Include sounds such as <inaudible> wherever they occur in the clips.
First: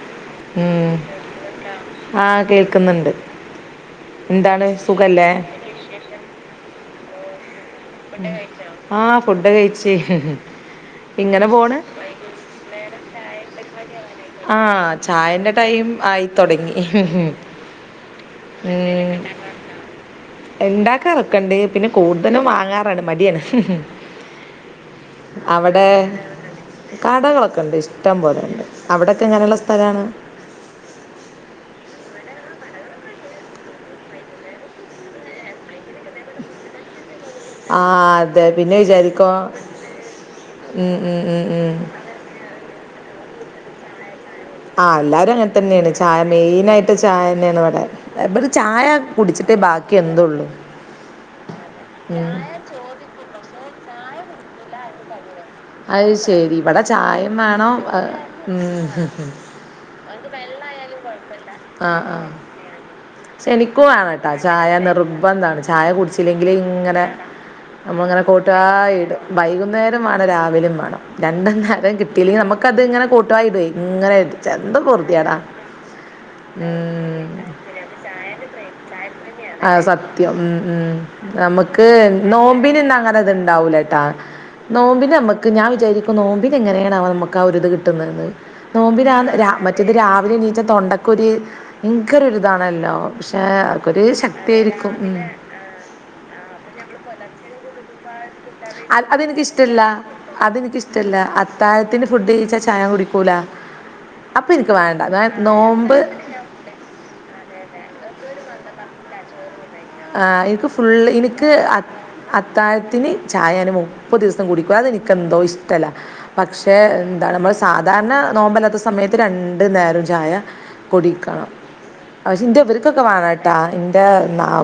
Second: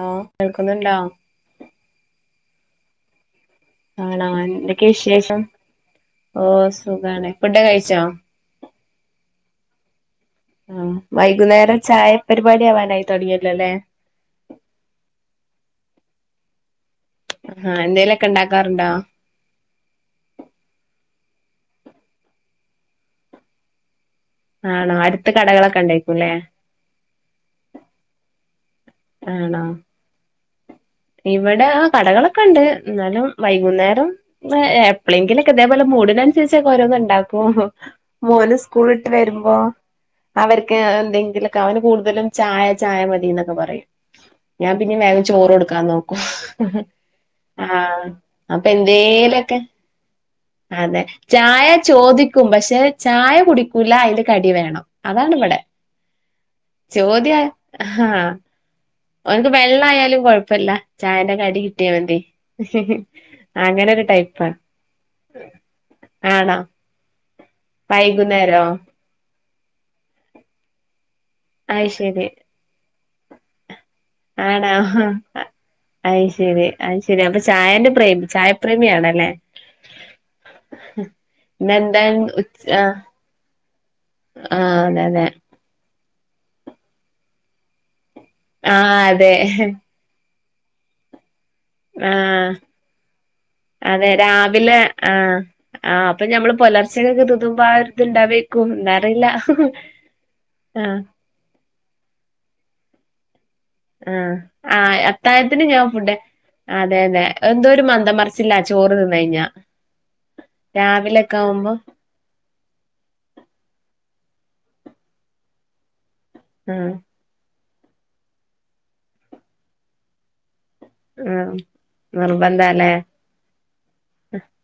ആഹ് ഉം ആഹ് കേക്കുന്നുണ്ട്! ആണാ എന്തൊക്കെ വിശേഷം? ഓ.. സുഖാണ് ഫുഡ്‌ കഴി ആഹ് ഫുഡ് കഴിച്ച് ആഹ് ഇങ്ങനെ പോണ് വൈകുന്നേരം ചായ പരിപാടി ആവാനായി തൊടങ്ങിയല്ലൊ ല്ലേ ആ ചായന്റെ ടൈം ആയിത്തൊടങ്ങി ആഹ് എന്തേലൊക്കെ ഉണ്ടാക്കാറുണ്ടോ ഉണ്ടാക്കാറക്കണ്ട് പിന്നെ കൂടുതലും വാങ്ങാറാണ് മടിയാണ് ആണോ അടുത്ത് കടകളൊക്കെ അവിടെ ഇണ്ടെകുല്ലേ കടകളൊക്കെ ഉണ്ട് ഇഷ്ടം പോലെണ്ട് അവിടെക്കെ എങ്ങനെയുള്ള ആണോ സ്ഥലാണ് ഇവിടെ ആ കടകളൊക്കെ ഉണ്ട് ഇന്നാലും വൈകുന്നേരം എപ്പളെങ്കിലൊക്കെ ഇതേപോലെ മൂടിന്നനുസരിച്ച് ഒക്കെ ഓരോന്ന് ഉണ്ടാക്കും ഓഹോ ആ അതെ മോൻ പിന്നെ സ്കൂളിട്ട് വിചാരിക്കോ വരുമ്പോ അവർക്ക് ഉം, ഉം, ഉം, എന്തെങ്കിലൊക്കെ ഉം. അവന് കൂടുതലും ചായ ചായ മതി എന്നൊക്കെ പറയും ഞാൻ ആ പിന്നെ വേഗം എല്ലാവരും അങ്ങനെ ചോറൊടുക്കാൻ തന്നെയാണ് നോക്കൂ ചായ മെയിനായിട്ട് ചായ തന്നെയാണ് ആ ഇവിടെ ഇവിടെ അപ്പൊ ചായ കുടിച്ചിട്ടേ എന്തേലൊക്കെ ബാക്കി എന്തുള്ളൂ അതെ ചായ ഉം ചോദിക്കും പക്ഷെ ചായ കുടിക്കൂല അയിൻ്റെ കടി വേണം അതാണ് ഇവിടെ അത് ശെരി ഇവിടെ ചായം വേണം ഉം വെള്ളയാലും കൊഴപ്പല്ല ചായന്റെ കടി കിട്ടിയാ മതി സെ എനിക്കും അങ്ങനെ ഒരു വേണംട്ടാ ടൈപ്പാ. ചായ നിർബന്ധമാണ് ചായ കുടിച്ചില്ലെങ്കില് ആണോ? ഇങ്ങനെ ഞമ്മൾ ഇങ്ങനെ വൈകുന്നേരോ? കോട്ടവി ഇടും വൈകുന്നേരം മാണം രാവിലെയും മാണം രണ്ട് അയ് നേരം ശരി. കിട്ടിയില്ലെങ്കിൽ നമുക്ക അത് ഇങ്ങനെ കൊട്ടുവായ ഇടുയ് ഇങ്ങനെ ഇച്ച് എന്നും പോർതിയെടാ അയ്ശെരി അയ്ശരി അപ്പൊ ചായന്റെ പ്രേമി ചായപ്രേമിയണല്ലേ ആഹ് സത്യം ഉം ഉം നമുക്ക് ഇന്നെന്താ ഉച്ച നോമ്പിന് ആഹ് ന്നങ്ങനെ ഇത് ഇണ്ടാവൂല ട്ടാ ആഹ് അതെ നോമ്പിന് അതെ. ഞമ്മക്ക് ഞാൻ വിചാരിക്കും നോമ്പിനന് എങ്ങനെയാണവൊ നമുക്ക് ആ ഒരിത് കിട്ടുന്നതന്ന് ആഹ് നോമ്പിന അതെ. ആ മറ്റേത് രാവിലെ എണീച്ച തൊണ്ടക്ക് ക്കൊരു ആഹ് ഭയങ്കരുരിതാണല്ലോ പക്ഷെ അതൊക്കെരു ശക്തി ല്ലേ ആഹ് ആഹ് അപ്പൊ ഞമ്മള് പുലർച്ചെ കൊക്കെ തിന്നുമ്പോ ആ ഒരു അ ഹ്അതെനിക്കിഷ്ടല്ല ആഹ് അതെനിക്കിഷ്ടല്ല താഴത്തിന്ന് ഫുഡ്കഴിച്ച ചായ കുടികൂല ആഹ് ആഹ് അത്തായത്തിന് ഞാൻ ഫുഡ് അതെ അതെ എന്തോ ഒരു മന്ദം മറിച്ചില്ല ചോറ് തിന്ന കഴിഞ്ഞ ആഹ് ഇനക്ക് ഫുൾ ഇന്ക്ക് അത്താ അത്താഴത്തിന് ചായ നാൻ മുപ്പത് ദിവസം കുടിക്കും അതെനിക്കെന്തോ ഇഷ്ടമല്ല പക്ഷേ ആഹ് താണ് നമ്മൾ സാധാരണ നോമ്പലാത്ത സമയത്ത് രണ്ടു നേരം ചായ കുടിക്കണം ആഹ് പക്ഷെ ഇന്റെ നിർബന്ധാല്ലേ ഇവർക്കൊക്കെ വാണംട്ടോ എന്റെ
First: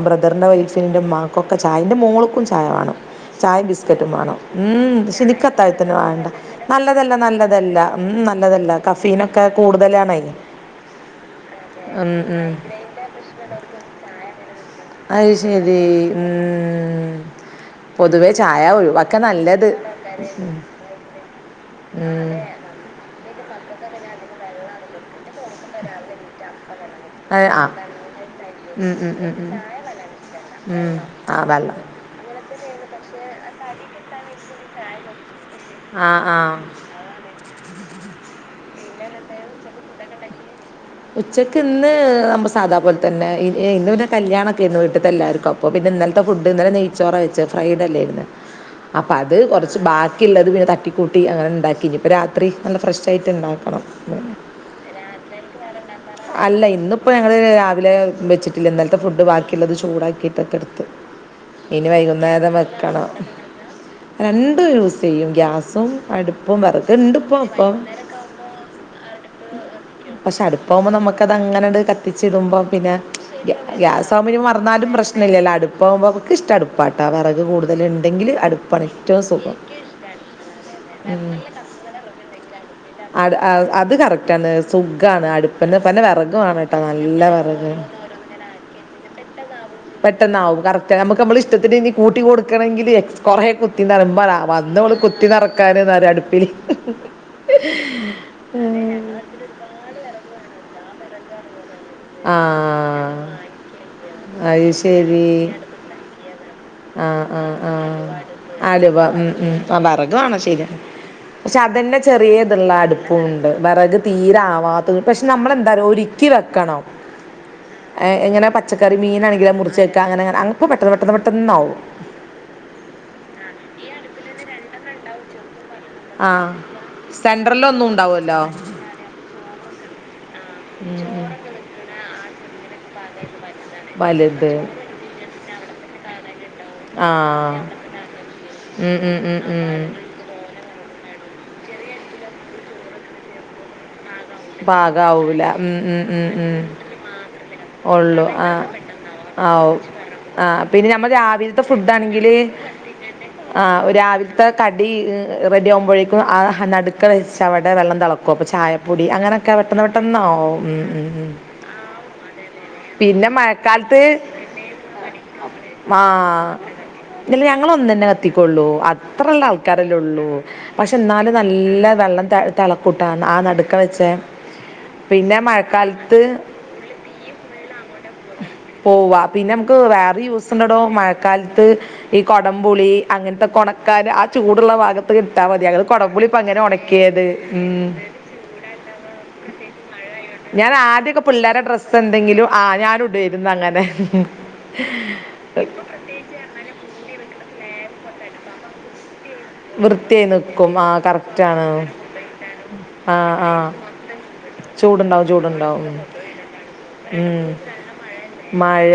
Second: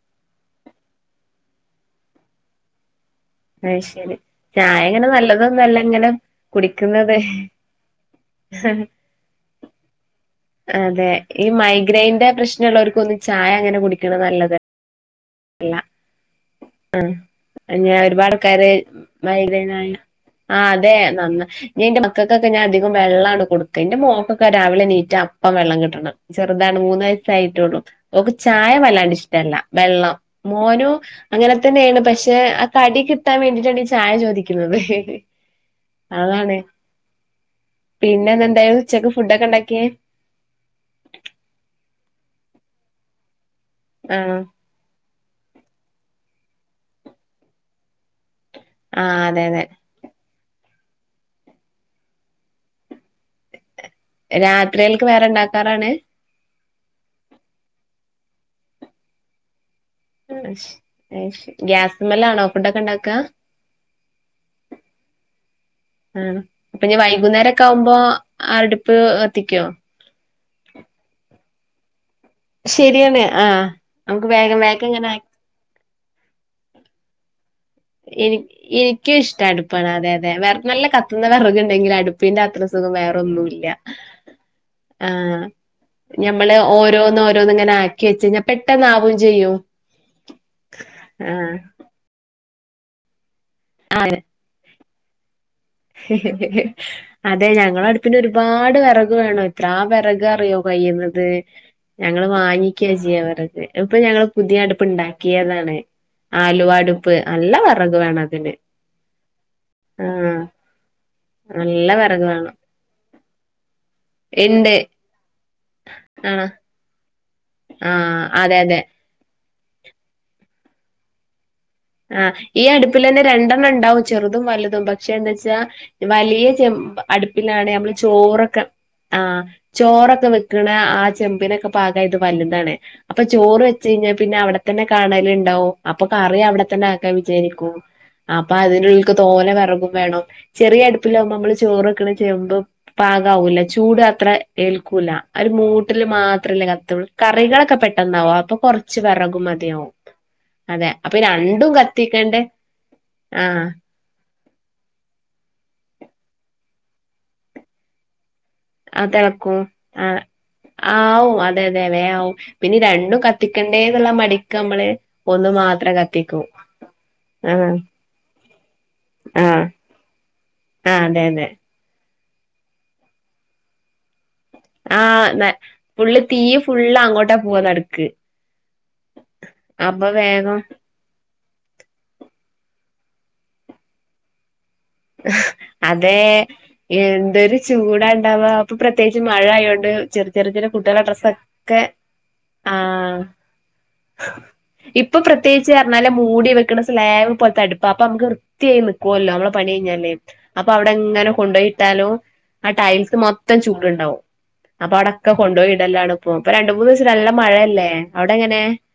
ബ്രദറിന്റെ വൈഫ്നും ഇന്റെ മ്മാക്കൊക്കെ ചായ വേണം എന്റെ മോൾക്കും ചായ വേണം ചായ അത് ബിസ്ക്കറ്റും ശരി വേണം ചായ ഉം ഇങ്ങനെ ക്ഷേ ഇന്ക് നല്ലതൊന്നും അല്ല അത്തായത്തിന് ഇങ്ങനെ വേണ്ട നല്ലതല്ല കുടിക്കുന്നത് നല്ലതല്ല ഉം നല്ലതല്ല കഫീനൊക്കെ കൂടുതലാണയിന് അതെ ഈ മൈഗ്രൈന്റെ പ്രശ്നമുള്ളവർക്ക്ഒന്നും ഈ ചായ അങ്ങനെ കുടിക്കണ നല്ലതല്ല അയ്ശേരി ഉം ഉം ഞാ പൊതുവെ ഒരുപാട് കര ചായ ഒഴിവാക്കാ നല്ലത് മൈഗ്രയ്നായ ഉം. ആ അതെ ഞാൻ ഇന്റെ ഉം. മക്കൾക്കൊക്കെ ഞാൻ വെള്ളാണ് കൊടുക്ക എന്റെ മോക്കൊക്കെ രാവിലെ നീറ്റ അപ പ്പോ വെള്ളം കിട്ടണം ചെറുതാണ് മൂന്ന് അത് ആ വയസായിട്ടോളും ഓൾക് ചായ ഉം ഉം വല്ലാണ്ട് ഉം ഉം. ഇഷ്ടല്ല വെള്ളം ഉം. മോനും ആ അങ്ങനെ വെള്ളം തന്നെയാണ് പക്ഷെ ആ കടി കിട്ടി ട്ടൻ വേണ്ടിട്ടാണ് ഈ ചായ ചോദിക്കുന്നത് ആ ആ അതാണ് പിന്നെ എന്തെനു ഉച്ചക്ക് ഫുഡ്ക്കെ ഉണ്ടാക്കിയേ ഉച്ചക്ക് ഇന്ന് നമ്മ സാധാപലെ തന്നെ ഏഹ് ഇന്ന് പിന്നെ ആഹ് കല്യാണ ഓക്കേ പിന്നെ വീട്ടത്തെ എല്ലാവർക്കും അപ്പോൾ പിന്നെ ഇന്നലത്തെ ഫുഡ് ഇന്നലെ നെയ്ച്ചോറ വെച്ച് ഫ്രൈഡ്ല്ലായിരുന്നു അപ്പൊ ആഹ് അത് അതെ അതെ കൊറച്ച് ബാക്കി ബാക്കില്ലത് പിന്നെ തട്ടിക്കൂട്ടി അങ്ങനെ ഉണ്ടാക്കി ഇപ്പോം രാത്രി നല്ല ഫ്രഷ് ആയിട്ട് ഉണ്ടാക്കണം രാത്രിയിലേക്ക് വേറെ ഉണ്ടാക്കാറാണ് അല്ല ഇന്നിപ്പോ ഞങ്ങള് രാവിലെ വെച്ചിട്ടില്ല ഇന്നലത്തെ ഫുഡ് ബാക്കിയുള്ളത് ചൂടാക്കി യിട്ടൊക്കെ എടുത്ത് ഇനി ഗ്യാസ്മലാണോ വൈകുന്നേരം ഫുഡൊക്കെ വെക്കണം ഉണ്ടാക്കുക രണ്ടും യൂസ് ചെയ്യും ഗ്യാസും അടുപ്പും വെറക് ഉണ്ട് ഇപ്പം അപ്പം - ഇപ്പൊ അടുപ്പ് കത്തിക്കോ? പക്ഷെ അടുപ്പാവുമ്പോ നമുക്ക് അത് അങ്ങനാട് - ച്ചിടുമ്പോം പിന്നെ ശരിയാണ് ആഹ് ഗ്യാസ് നമുക്ക് ആകുമ്പോ ഇനി വേഗം വേഗം മറന്നാലും ഇങ്ങനെ ആ- പ്രശ്നമില്ലല്ലോ അടുപ്പ്- ഇപ്പമ്മക് ഇഷ്ടടുപ്പാട്ടാ വിറക് കൂടു എനി എനിക്കും ഇഷ്ടം അടുപ്പാണ് അതെ അതെ വേറെ നല്ല കത്തുന്ന വിറക് ഉണ്ടെങ്കിലും അടുപ്പ- പ്പിന്റെ അത്രസുഖം അട്- ആ- വേറൊന്നുംല്ല അത് കറക്റ്റാണ് സുഖമാണ് ആഹ് അടുപ്പിന് പിന്നെ വിറക് ഞമ്മള് വേണം കേട്ടോ ഓരോന്ന് നല്ല ഓരോന്ന് ഇങ്ങനെ വിറക് ആക്കി വെച്ചെയ്നാൽ പെട്ടന്ന് ആവേം ചെയ്യും പെട്ടെന്നാവും കറക്ട് നമുക്ക് നമ്മള ആഹ് ഇഷ്ടത്തിൽ- കൂട്ടി കൊടുക്കണെങ്കില് <unintelligible> അതെ ഞങ്ങള അടുപ്പിന് ഒരുപാട് വിറക് വേണോ- എത്രാ വിറകാ അറിയോ കഴിയുന്നത് ഞങ്ങള് ആ വാങ്ങിക്കുവ ചെയ്യുന്നത് ഇപ്പൊ ഞങ്ങള് പുതിയ അത് അടുപ്പ് ഉണ്ടാക്കിയതാണ് ആലുവാട്- ആഹ് ആഹ് ആഹ് ആലുവ ഉം ഉം ആഹ് വെറക് വേണം പക്ഷെ അയിന് പക്ഷെ നല്ല അതന്നെ വിറക് ചെറിയ വേണം ഇതുള്ള അടുപ്പുംമുണ്ട് വിറക് ഇണ്ട് തീരാവാത്ത പക്ഷെ നമ്മളെന്തായും- ആഹ് ക്കിവെക്കണം <inaudible> എങ്ങന അതെ അതെ. പച്ചക്കറി മീനാണെങ്കിൽ മുറിച്ചേക്ക അങ്ങനെെ അങ്ങപ്പ പെട്ടെന്ന് പെട്ടെന്ന് പെട്ടന്നാകും ആഹ് ഈ അടുപ്പിൽ തന്നെ രണ്ടെണ്ണം ഉണ്ടാവും ചെറുതും വല്ലതും പക്ഷെ എന്ത വച്ചാ- ആ വലിയ ചെമ്പ് അടുപ്പിലാണ് സെൻട്രലൊന്നും നമ്മള് ഉണ്ടാവുമല്ലോ ചോറൊക്കെ ആഹ് ചോറൊക്കെ വെക്കണ ആ ചെമ്പിനൊക്കെ പാകയിട്ട് വലുതാണ് അപ്പൊ ചോറ് വെച്ച് കഴിഞ്ഞാൽ പിന്നെ വലുത് അവിടെ തന്നെ കാണൽ ഉണ്ടാവും അപ്പൊ കറി അവിടെ ആഹ് <unintelligible> അപ്പോ അതിന് ഉം എനക്ക് ഉം ഉം തോനേ ഉം വിറക് വേ ണം ചെറിയടുപ്പിലാകുമ്പോ നമ്മള് ചോറുവെക്കണ ചെമ്പ് പാകാവൂല ചൂട് അത്ര ഏൽക്കൂല പാകാവൂല ഒരു ഉം ഉം മൂട്ടില് ഉം ഉം മാത്രല്ലെ കത്തുള്ളൂ കറികളൊക്കെ ഒള്ളു പെട്ടെന്നാവും അപ്പൊ ആഹ് കൊറച്ച് ച്ച് വെറക് ആവും മതിയാവും ആഹ് അതെ പിന്നെ നമ്മ അപ്പൊ രാവിലത്തെ രണ്ടും ഫുഡ് ആണെങ്കില് കത്തിക്കണ്ടേ ആഹ് രാവിലത്തെ കടി റെഡി ആകുമ്പോഴേക്കും ആഹ് നടുക്ക വെച്ച അവിടെ വെള്ളം തിളക്കും അപ്പോ ചായ- ആഹ് തിളക്കും ആഹ് ഉം ഉം ആവും അതെ അതെതേ ആവും പിന്നെ രണ്ടും കത്തി- ക്കേണ്ടേ എന്നുള്ള മടിക്ക് നമ്മള് ഒന്ന് മാത്രം ആ കത്തിക്കൂ ഇല്ല ആഹ് ഞങ്ങള് ഒന്നന്നെ കത്തിക്കൊള്ളൂ അത്ര ഉള്ള ആഹ് ആൾക്കാരെല്ലേ ഉള്ളൂ പക്ഷെ ആഹ് അതെ എന്നാലും അതെ നല്ല വെള്ളം ത തിളക്കൂട്ടോ ആഹ് നടുക്ക് വെച്ചേ ആഹ് ഫുള്ള് തീയ് ഫുള്ള് അങ്ങോട്ടാ പോവാ നടുക്ക് പോവാ പിന്നെ നമുക്ക് അപ്പൊ ഭാവി വേഗം യൂസുണ്ടഡോ മഴക്ക് കാലത്ത് ഈ കൊടംപുളി അങ്ങനത്തെ കൊണക്കാ ആ ചൂടുള്ള ഭാഗത്ത്- ഇട്ടാ മതി ഞങ്ങൾ അതേ കുടംപുളി ഇപ്പോ അങ്ങനെ ഉണക്കിയത് ഉം <unintelligible> ഇപ്പൊ പ്രത്യേകിച്ച് മഴ ആയോണ്ട് ചെറിയ ചെറിയ ചെറിയ ഞാൻ കുട്ടികളെ ആദ്യമൊക്കെ ഡ്രസ് പിള്ളേരെ ഒക്കെ ഡ്രസ്സ് എന്തെങ്കിലും ആ ഞാൻ ആഹ് ഇടുമായിരുന്നു അങ്ങനെ ഇപ്പൊ പ്രത്യേകിച്ച്- നല്ല മൂടി വെക്കുന്ന സ്ലാബ് പോലത്തടുപ്പാ അപ്പം നമുക്ക് വൃത്തിയായി നിക്കുവല്ലോ നമ്മ പണി കഴിഞ്ഞല്ലേ വൃത്തിയായി അപ്പൊ നിൽക്കും ആ അവിടെ എങ്ങനെ കറക്റ്റാണ് കൊണ്ടുപോയിട്ടാലോ ആ ടൈൽസ് മൊത്തം ചൂടുണ്ടാവും അപ്പൊ ചൂടുണ്ടാവും അവിടൊക്കെ ചൂടുണ്ടാവും ഉം. കൊണ്ടുപോയിടലാണ് ഇപ്പോ ഇപ്പൊ രണ്ട മൂന്ന് ദിവസം നല്ല ഉം. മഴയല്ലേ അവിടെ എങ്ങനെ? മഴ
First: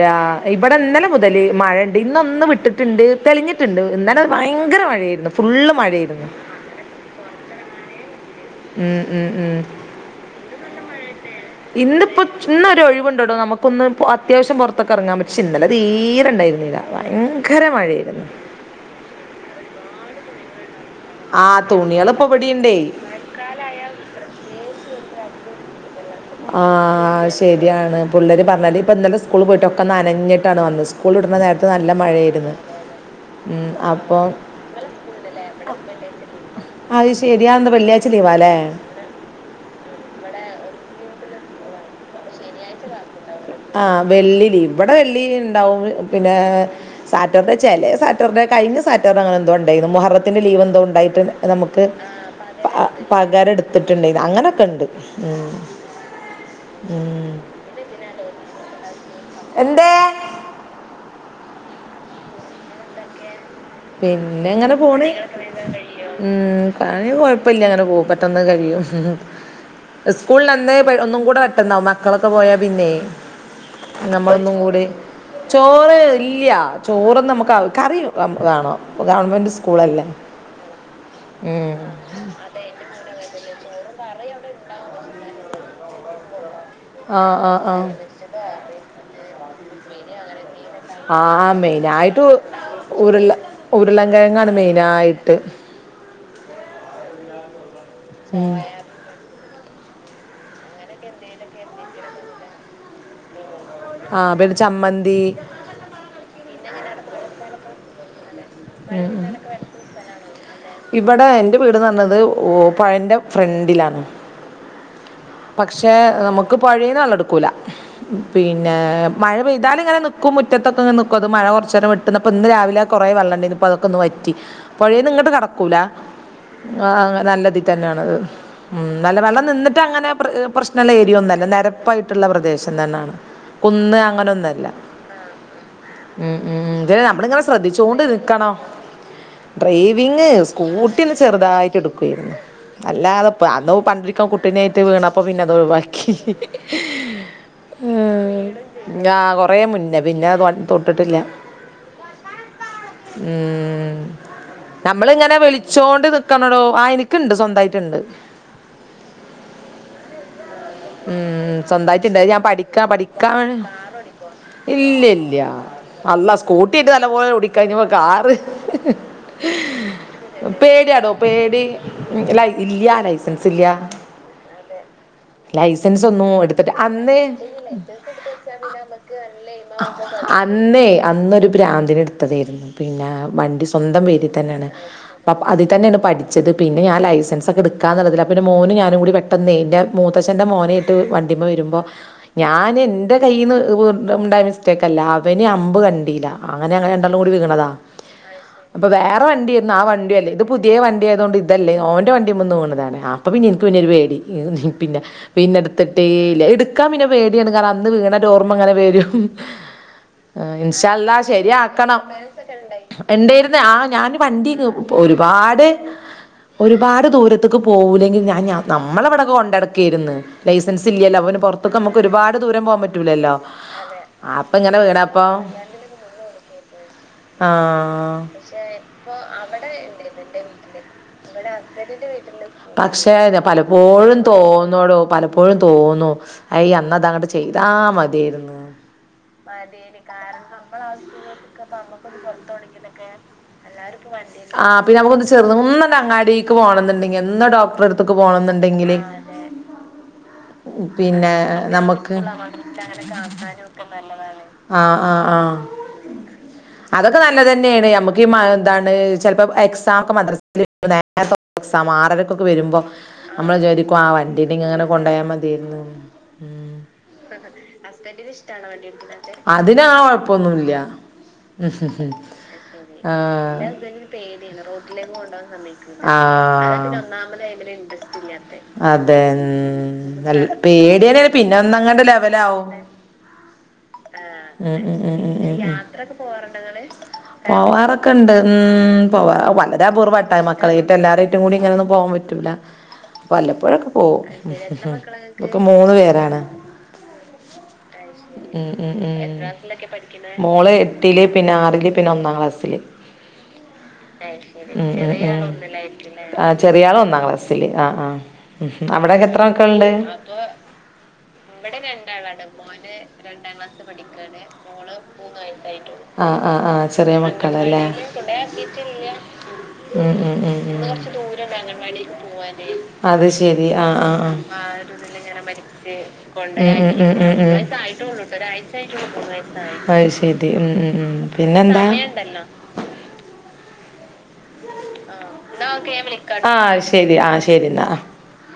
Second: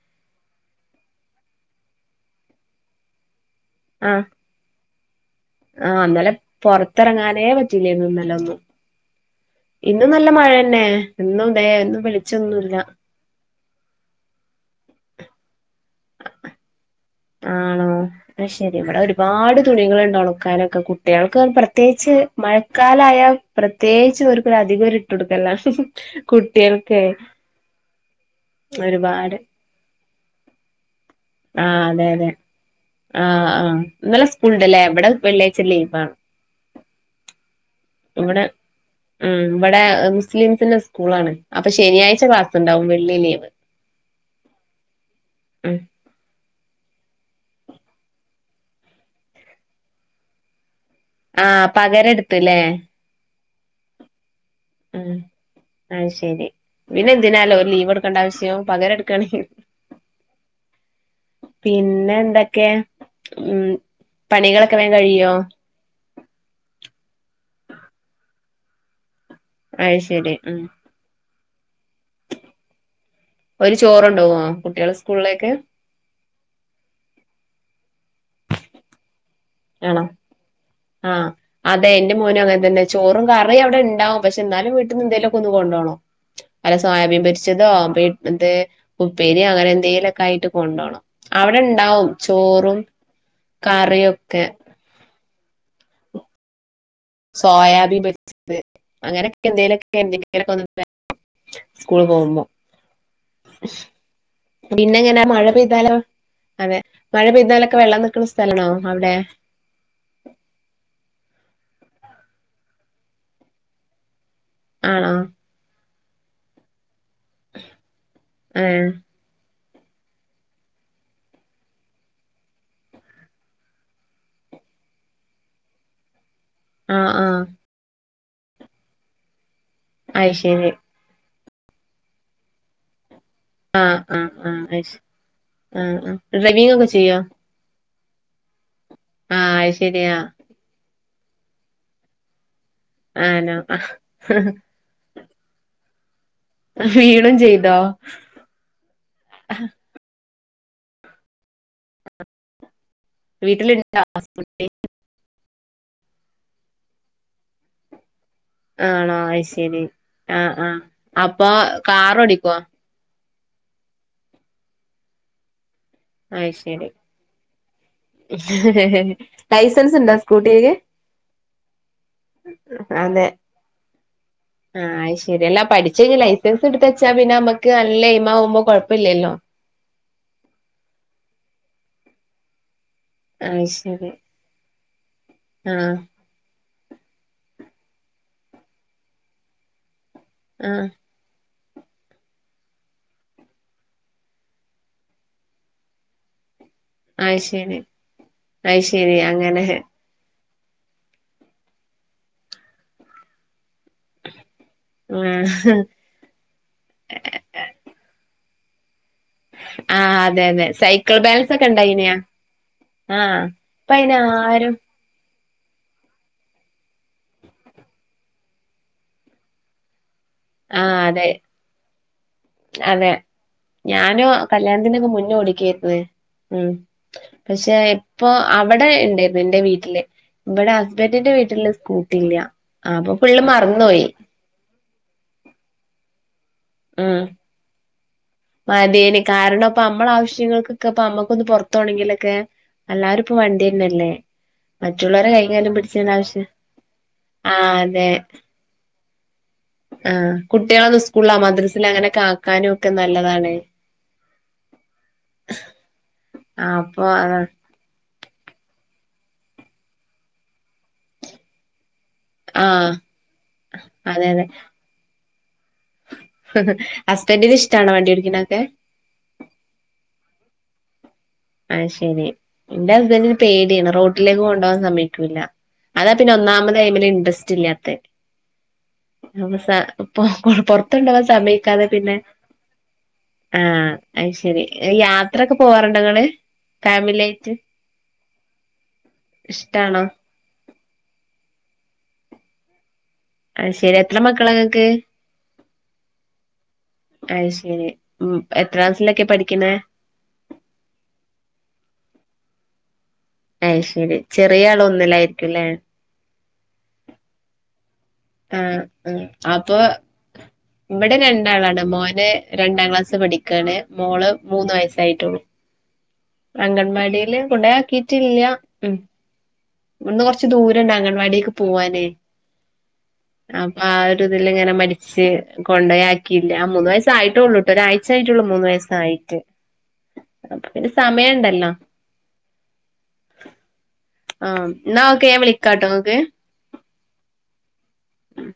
ഇവിടെ ഇന്നലെ മുതല് മഴയുണ്ട് ഇന്നൊന്ന് വിട്ടിട്ടുണ്ട് തെളിഞ്ഞിട്ടുണ്ട് ഇന്നലെ ഭയങ്കര മഴയായിരുന്നു ഫുള്ള് ആഹാ മഴയായിരുന്നു അന്നേരം പൊറത്തിറങ്ങാനേ പറ്റില്ലായിരുന്നു ഇന്നലെ ഒന്നും ഉം ഉം ഉം ഇന്നും നല്ല മഴ തന്നെ ഇന്നും ഇതേ ഇന്നും ഇന്നിപ്പോ വെളിച്ചൊന്നുല്ല ഇന്നൊരു ഒഴിവുണ്ടടോ നമുക്ക്- ഇന്ന് അത്യാവശ്യം പൊറത്തൊക്കെ ഇറങ്ങാൻ പറ്റി ഇന്നലെ തീരെ ഉണ്ടായിരുന്നില്ല ഭയങ്കര മഴയായിരുന്നു ശരി ഇവിടെ ഒരുപാട് തുണികള്ണ്ട് ഒണക്കാനൊക്കെ കുഞ്ഞിന്റെ - കുട്ടികൾക്ക് ആ തുണികൾ പ്രത്യേകിച്ച് ഇപ്പൊ ഇവിടെ ഉണ്ടേ മഴക്കാലയാൽ പ്രത്യേകിച്ച് അവർക്കരു അധികം ഇട്ട് കൊടുക്കല്ലാണ് ആഹ് ശരിയാണ് പുള്ളേര് പറഞ്ഞാല് ഇപ്പ ഇന്നലെ ഒരുപാട് സ്കൂള് പോയിട്ട നനഞ്ഞിട്ടാണ് വന്നത്. സ്കൂൾ വിടുന്ന നേരത്ത് ആഹ് നല്ല അതെ അതെ മഴയായിരുന്നു ആഹ് ഉം, ആഹ് ഇന്നലെ അപ്പോൾ സ്കൂൾ ഉണ്ടല്ലേ എവിടെ വെള്ളിയാഴ്ച ലീവ് ആണ്. അത് ശരിയാ എന്താ വെള്ളിയ ഇവിടെ ഉം ഇവിടെ മുസ്ലിംസിന്റെ സ്കൂളാണ് അപ്പൊ ശനിയാഴ്ച ക്ലാസ് ഉണ്ടാവും വെള്ളിലീവ്. ആഹ് വെള്ളി ലീവ് ഇവിടെ വെള്ളി ഉം ഇണ്ടാവും പിന്നെ- സാറ്റർഡേ ചെലേ സാറ്റർഡേ കഴിഞ് സാറ്റഡേ അങ്ങെ എന്തോ ഉണ്ടായിരുന്നു മുഹറത്തിന്റെ ലീവ എന്തോ ഉണ്ടായി ആഹ് നമുക്ക് പകരം എടുത്തുല്ലേ പകരം എടുത്തിട്ടുണ്ടയ്ന്നു അങ്ങനെ ആഹ് അത് ശരി പിന്നെ ഉം. എന്തിനാല് ഒരു ലീവ് എടുക്കേണ്ട ആവശ്യവും പകരം എടുക്കയാണെങ്കി- എന്തേ പിന്നെ എന്തൊക്കെയാ ഉം പിന്നെ ഇങ്ങനെ പണികളൊക്കെ വേഗം പോണ് കഴിയോ ഉം പണി കൊഴപ്പില്ല അങ്ങനെ പോകും പെട്ടന്ന് കഴിയും അത് ശരി സ്കൂള് ഉം അന്നേ - ഇപ്പൊ ഒന്നും കൂടെ പെട്ടുന്നാവും. മക്കളൊക്കെ പോയാ പിന്നെ ഓര് ചോറുണ്ടോവോ നമ്മളൊന്നും കൂടി കുട്ടികള് സ്കൂളിലേക്ക് ചോറ് ഇല്യ ചോറും നമുക്ക് കറി വേണ ഗവൺമെന്റ് സ് ആണോ ആഹ് അതെ എന്റെ മോനും അങ്ങനെ തന്നെ ചോറും കറിയും അവിടെ ഇണ്ടാവും പക്ഷെ എന്നാലും വീട്ടിൽന്ന് എന്തെലും ഒക്കെ ഒന്ന് കൊണ്ടോണം വല്ല സോയാബീൻ ആഹ് ആഹ് പൊരിച്ചതോ ആഹ് ബി എ ഉപ്പേരി അങ്ങനെ എന്തെലുമക്കെ ആയിട്ട് - കൊണ്ടോണം ആഹ് അവിടെ ഇണ്ടാവും മെയിനായിട്ട് ചോറും ഉരുള കറിയും ഒക്കെ. ഉരുളൻകിഴങ്ങാണ് മെയിനായിട്ട് സോയാബിൻ ഉം പൊരിച്ചത്. അങ്ങനെയൊക്കെ എന്തെലോക്ക ഒണ്ടെങ്കിൽ <unintelligible> എന്ത സ്കൂള് പോകുമ്പോ. ആഹ് പിന്നെ ചമ്മന്തി ഞാനാ മഴ പെയ് താലൊ മഴ പെയ്താലൊക്കെ വെള്ളം നിൽക്കണ സ്ഥല അങ്ങനൊക്കെ. ഇവിടെ എന്റെ വീടെന്ന് പറഞ്ഞത് ഓ പൊഴന്റെ ഫ്രണ്ടിലാണ്. ആണോ. പക്ഷേ നമുക്ക് പൊഴെന്ന് വെള്ളടുകൂല്ല ഏഹ് പിന്നെ- മഴ പെയ്താല് ഇങ്ങെ നിക്കും മുറ്റത്തൊക്കെ ഇങ്ങെ നിക്കും അത് മഴ കൊറച്ച് നേരം വിട്ട്ന്നപ്പോ ഇന്ന് രാവിലെ കുറേ വെള്ളണ്ടയ്ന്ന് ഇപ്പ അതൊക്കെ ഒന്ന് വറ്റി. പോഴെന്ന് ഇങ്ങട്ട് കടക്കൂല. ആ ആഹ് ആഹ് നല്ലതിൽ തന്നെയാണ്ത് ഉ നല്ല വെള്ളം നിന്നിട്ട് അങ്ങനെ- അയ് ശരി പ്രശ്നവുള്ള ഏരിയ ഒന്നുല്ല നേരപ്പായിട്ടുള്ള പ്രദേശം തന്നെണ്. കുന്ന് ആഹ് അങ്ങന ആഹ് ആഹ് ഒന്നുമല്ല അയ് ശ ആഹ് ആഹ് ഉം ഉം ഡ്രൈവിംഗ് ഒക്കെ ഉം ചെയ്യോ നമ്മള ഇങ്ങനെ സ് ശ്രദ്ധിച്ചൊണ്ട് നിക്കണം ആഹ് അയ് ശരിയാ ഡ്രൈവിങ് സ്‌ക്കുട്ടി ഒന്ന് ചെറുതായിട്ട് എടുക്കുവയിരുന്നു അല്ലാതെ ആനോ അന്ന് പണ്ടിരിക്ക കുട്ടീനേട്ട് വീണ അപ്പൊ പിന്നെ അത് ഒഴിവാക്കി. വീണും ചെയ്തോ ആ കൊറ മുന്നേ പിന്നെ ഞാ തൊട്ടിട്ടില്ല. മ്മ്. വീട്ടിലുണ്ടോ <unintelligible> നമ്മളിങ്ങനെ വിളിച്ചോണ്ട് നിക്കണടോ ആ എനിക്കുണ്ട് സ്വന്തമായിട്ട് ഇണ്ട് ആണോ അത് ശരി ആഹ് ആഹ് അപ്പൊ ഉം സ്വന്തമായിട്ട്ണ്ടായിട്ട് ഞാൻ കാറോടിക്കോ പഠിക്കാ പഠി കാറ് ഓടിക്കോ ഇല്ല ഇല്ല അള്ളാ അയ് സ്കൂട്ടിട്ട് ശരി നല്ലപോലെ ഓടി കഴിഞ്ഞപ്പം കാറ് ലൈസൻസ് ഉണ്ടോ സ്കൂട്ടിക്ക് പേടിയാടോ പേടി ഇല്യ അതെ ലൈസൻസ് ഇല്യ ആഹ് ശരിയല്ല പഠിച്ച കഴിഞ് ഒന്നും ലൈസൻസ് എടുത്തിട്ട് എടുത്തച്ചാ അന്ന് പിന്നെ നമ്മുക്ക് നല്ലെ ഇമമാവുമ്പോ കൊഴ്പ്പയില്ലല്ലോ അന്ന് അന്നൊരു ഭ്രാന്തിന് എടുത്തതായിരുന്നു പിന്നെ- വണ്ടി അയ് സ്വന്തം ശരി വീട്ടി തന്നെയാണ് അപ്പം അതി ആഹ് തന്നെയാണ് പഠി ച്ചത് പിന്നെ ഞാ ലൈസൻസ് ക്കെ ട്ക്കാ ന്നുള്ളതീല് അപ്പ പിന്ന മോന് ഞാനും കൂടി പെട്ടെന്നെ ഇന്റെ മൂത്ത ച്ചന്റെ ആഹ് മോനെട്ട് വണ്ടിമ്മെ വരുമ്പോ. ഞാൻ ഇൻ്റെ കയ്യിന്ന് ഉണ്ടായ മിസ്റ്റേക്കല്ല അവന് അമ്പ് കണ്ടീലാ അങ്ങനെ ഞങ്ങൾ രണ്ടാളും കൂടി അയ് വീണതാ, ശരി അത് അപ്പൊ ശെരി വേറെ വണ്ടി അങ്ങനെ വന്ന് ആ വണ്ടിയല്ലേ ഇത് പുതിയ വണ്ടി ആയതുകൊണ്ട് ഇതല്ലേ ഓന്റെ വണ്ടിമന്ന് വീണതാണ്, അപ്പൊ പിന്നെ ഇൻക്ക് പിന്നൊരു പേടി. പിന്നെ ആഹ് പിന്നെ എടുത്തിട്ടേല്ല, ഇട്ക്കാൻ പിന്നെ പേടിയാണ്, കാരണം അന്ന് വീണ ഒരു ഓർമ്മ ങ്ങനെ വരും. ആഹ് അതെ അതെ സൈക്കിൾ ഇൻഷാഅല്ലാഹ് ബാലൻസ് ഒക്കെ ശരിയാക്കണം. ഇണ്ടായിനാ ആഹ് ഇണ്ടായിരുന്നു ആ ഇപ്പ ഞാന് അയിന് വണ്ടി ആരും ഒരുപാട് ഒരുപാട് ദൂരത്തക്ക് പോവൂലെങ്കിലും ഞാൻ നമ്മള ഇവിടെക്കെ കൊണ്ടട ക്കെര്ന്ന് ലൈസൻസ് ആഹ് ഇല്ലല്ലോ, അതെ അപ്പോ പിന്നെ പുറത്ത്ക്ക് മ്മക്ക് ഒരുപാട് ദൂരം പോവാൻ അതെ പറ്റൂലല്ലോ. ഞാനും അപ്പൊ ഇങ്ങനെ കല്യാണത്തിന്റെക്കെ വീണപ്പൊ മുന്നെ ഓടിക്കായിരുന്നു. ഉം ആ പക്ഷെ ഇപ്പോ അവിടെ ഇണ്ടയിര്ന്നു ന്റെ വീട്ടില്. ഇബടെ ഹസ്ബന്റിന്റെ വീട്ടില് സ്കൂട്ടില്ല, അപ്പോ പക്ഷേ ഫുള്ള് മറന്നോയി. പലപ്പോഴും തോന്നോടോ പലപ്പോഴും തോന്നും അയി അന്നത് ഉം അങ്ങോട്ട് ചെയ്താ മതിയായിരുന്നു. മതിയേനി കാരണം പ്പം നമ്മള ആവശ്യങ്ങൾക്കൊക്കെ പ്പോ നമ്മക്ക് പുറത്തൊണെങ്കിലൊക്കെ എല്ലാരും ഇപ്പോ വണ്ടി തന്നല്ലേ. ആഹ് പിന്നെ നമ്മുക്ക് ചെറു ഒന്നണ്ട് അങ്ങാടിക്ക് പോണംന്നുണ്ടെങ്കില് ഒന്ന് ആഹ് അതെ ഡോക്ടറടുത്തക്ക് പോണംന്നുണ്ടെങ്കില്. ആഹ് കുട്ടികളൊന്ന് പിന്നെ സ്കൂളിലാ മദ്രസിൽ നമ്മുക്ക് അങ്ങനെയൊക്കെ ' <inaudible> ' ആക്കാനും ഒക്കെ നല്ലതാണ്. നല്ലതാണ്. ആഹ് ആഹ് ആഹ് ആഹ് അപ്പൊ അതൊക്കെ ആഹ് നല്ലതന്നെണ് നമ്മു ഇ മഴഎന്താണ് ചിലപ്പോ എക്സാം ഒക്കെ മദ്രസ നേരത്തെ എക്സാം ആറരക്ക് ക്കെ വരുമ്പോ ആഹ് നമ്മള് വിചാരിക്കും ആ അതെ അതെ വണ്ടീലിങ്ങനെ കൊണ്ടോയാ മതിയാരുന്നു. ഹസ്ബൻഡിന് ഇഷ്ടാണോ വണ്ടി ഓടിക്കുന്നതൊക്കെ. അതിന ആ കൊഴപ്പൊന്നുല്ല. അത് ശരി എന്റെ ഹസ്ബൻഡിന് ആഹ് എന്റെ പേടിയാണ് ഹസ്ബൻഡിന് റോട്ടിലേക്ക് പേടിയാണ്. കൊണ്ടുപോകാൻ റോഡിലേക്ക് കൊണ്ട് സമ്മതിക്കൂല്ല. പോവാൻ സമ്മതി അതാ പിന്നെ ആഹ് ഒന്നാമത് ആതാപിന്നെ അയിമല് ഒന്നാമത് ഇൻട്രസ്റ്റ് അയി മല് ഇല്ലാത്തെ. ഇൻഡ്രസ്റ്റ് ഇല്ലാത്തെ പെൻ അപ്പൊ നല്ല സ പൊറത്ത് പേടിയനെ കൊണ്ടോവാൻ പിന്നെ സമ്മതിക്കാതെ ഒന്നങ്ങാട് പിന്നെ ലെവലാവും. ആഹ് അയ്ശരി ഉം ഉം ഉം ഉം ഉം യാത്രക്കെ ഉം പോവാറുണ്ടോ നിങ്ങള്. പോവാറൊക്കെ ഉണ്ട്, ഉം പോവാ വളരെ ഇഷ്ടാണോ? അപൂർവ്വട്ടോ. കളയിട്ട് എല്ലാരൈട്ടും കൂടി ഇങ്ങനെയൊന്നും പോവാൻ പറ്റൂല. അത് വല്ലപ്പോഴൊക്കെ ശരി മക്കളാ ഇങ്ങക്ക്? എത്ര മക്കളാ നിങ്ങക്ക് നിക്ക് മൂന്ന് പേരാണ്. അയ്ശരി ഉം എത്ര ഉം ക്ലാസിലൊക്കെ ഉം പഠിക്കുന്നേ. മോള് എട്ടില് പിന്നെ ആറില് പിന്നെ ഒന്നാം ക്ലാസ്സില്. അയ് ശരി ചെറിയ അയ്ശരി ഉം ആള് ഉം ചെറിയ ആള് ഒന്നിലായിരിക്കുംല്ലേ ഒന്നിലായിരിക്കും. ആഹ് ചെറിയാള് ഒന്നാം ക്ലാസ്സില്, ആഹ് ആഹ് ആഹ് അവിടൊക്കെ ആഹ് എത്ര മക്കൾ അപ്പൊ ഉണ്ട്. ഇവിടെ ഇവിടെ രണ്ടാളാണ് മോന് രണ്ടാളാണ്, രണ്ടാം മോന് ക്ലാസ് രണ്ടാം പഠിക്കാണ് ക്ലാസ് മോള് പഠിക്കാണ്. മൂന്ന് മോള് മൂന്ന് വയസ്സായിട്ടുള്ളൂ വയസ്സായിട്ടുള്ളൂ. ആഹ് ആഹ് ആഹ് ചെറിയ അംഗൻവാടിയില് മക്കളല്ലേ. കെണ്ട യാ കൊണ്ടയാക്കിട്ടില്ല കീട്ടും ഉം ല്ല ഉം ഇവിടുന്ന് ഉം ഉം കൊറച്ച് ഉം, ഇവിടെന്ന് ദൂരണ്ട് കുറച്ച് അംഗൻവാടിക്ക് ദൂരംണ്ട് പോവാനേ അംഗൻവാടിക്ക് പോകാൻ അത്ശ ശരി അപ്പൊ ആ ആഹ് ആഹ് ഒരു ആഹ്, ഇതില് അപ്പോ ആ ഇങ്ങനെ ഒര്തീല് മടിച്ച് ങ്ങനെ മടിച്ച് കൊണ്ടയാക്കിയില്ല ആ കൊണ്ടോയാക്കി മൂന്ന് ഉം ഉം ഉം ഉം ഉം വയസ്സായിട്ടോള്ളൂട്ടോ ഒരാഴ്ച വയസ്സായിട്ടുള്ളു ആയിട്ടുള്ളൂ മൂന്ന് ഒരാഴ്ച്ചായി. വയസ്സായിട്ട് വയസ്സായിട്ട്, അയ്ശരി അപ്പൊ ഉം പിന്നെ ഉം ഉം സമയണ്ടല്ലോ പിന്നെന്താ? ആഹ് ന്നാ ഓക്കെ ഞാൻ വിളിക്കാട്ടോ നിങ്ങക്ക്. ആഹ് ശരി ആ ശരി ന്നാ. ഉം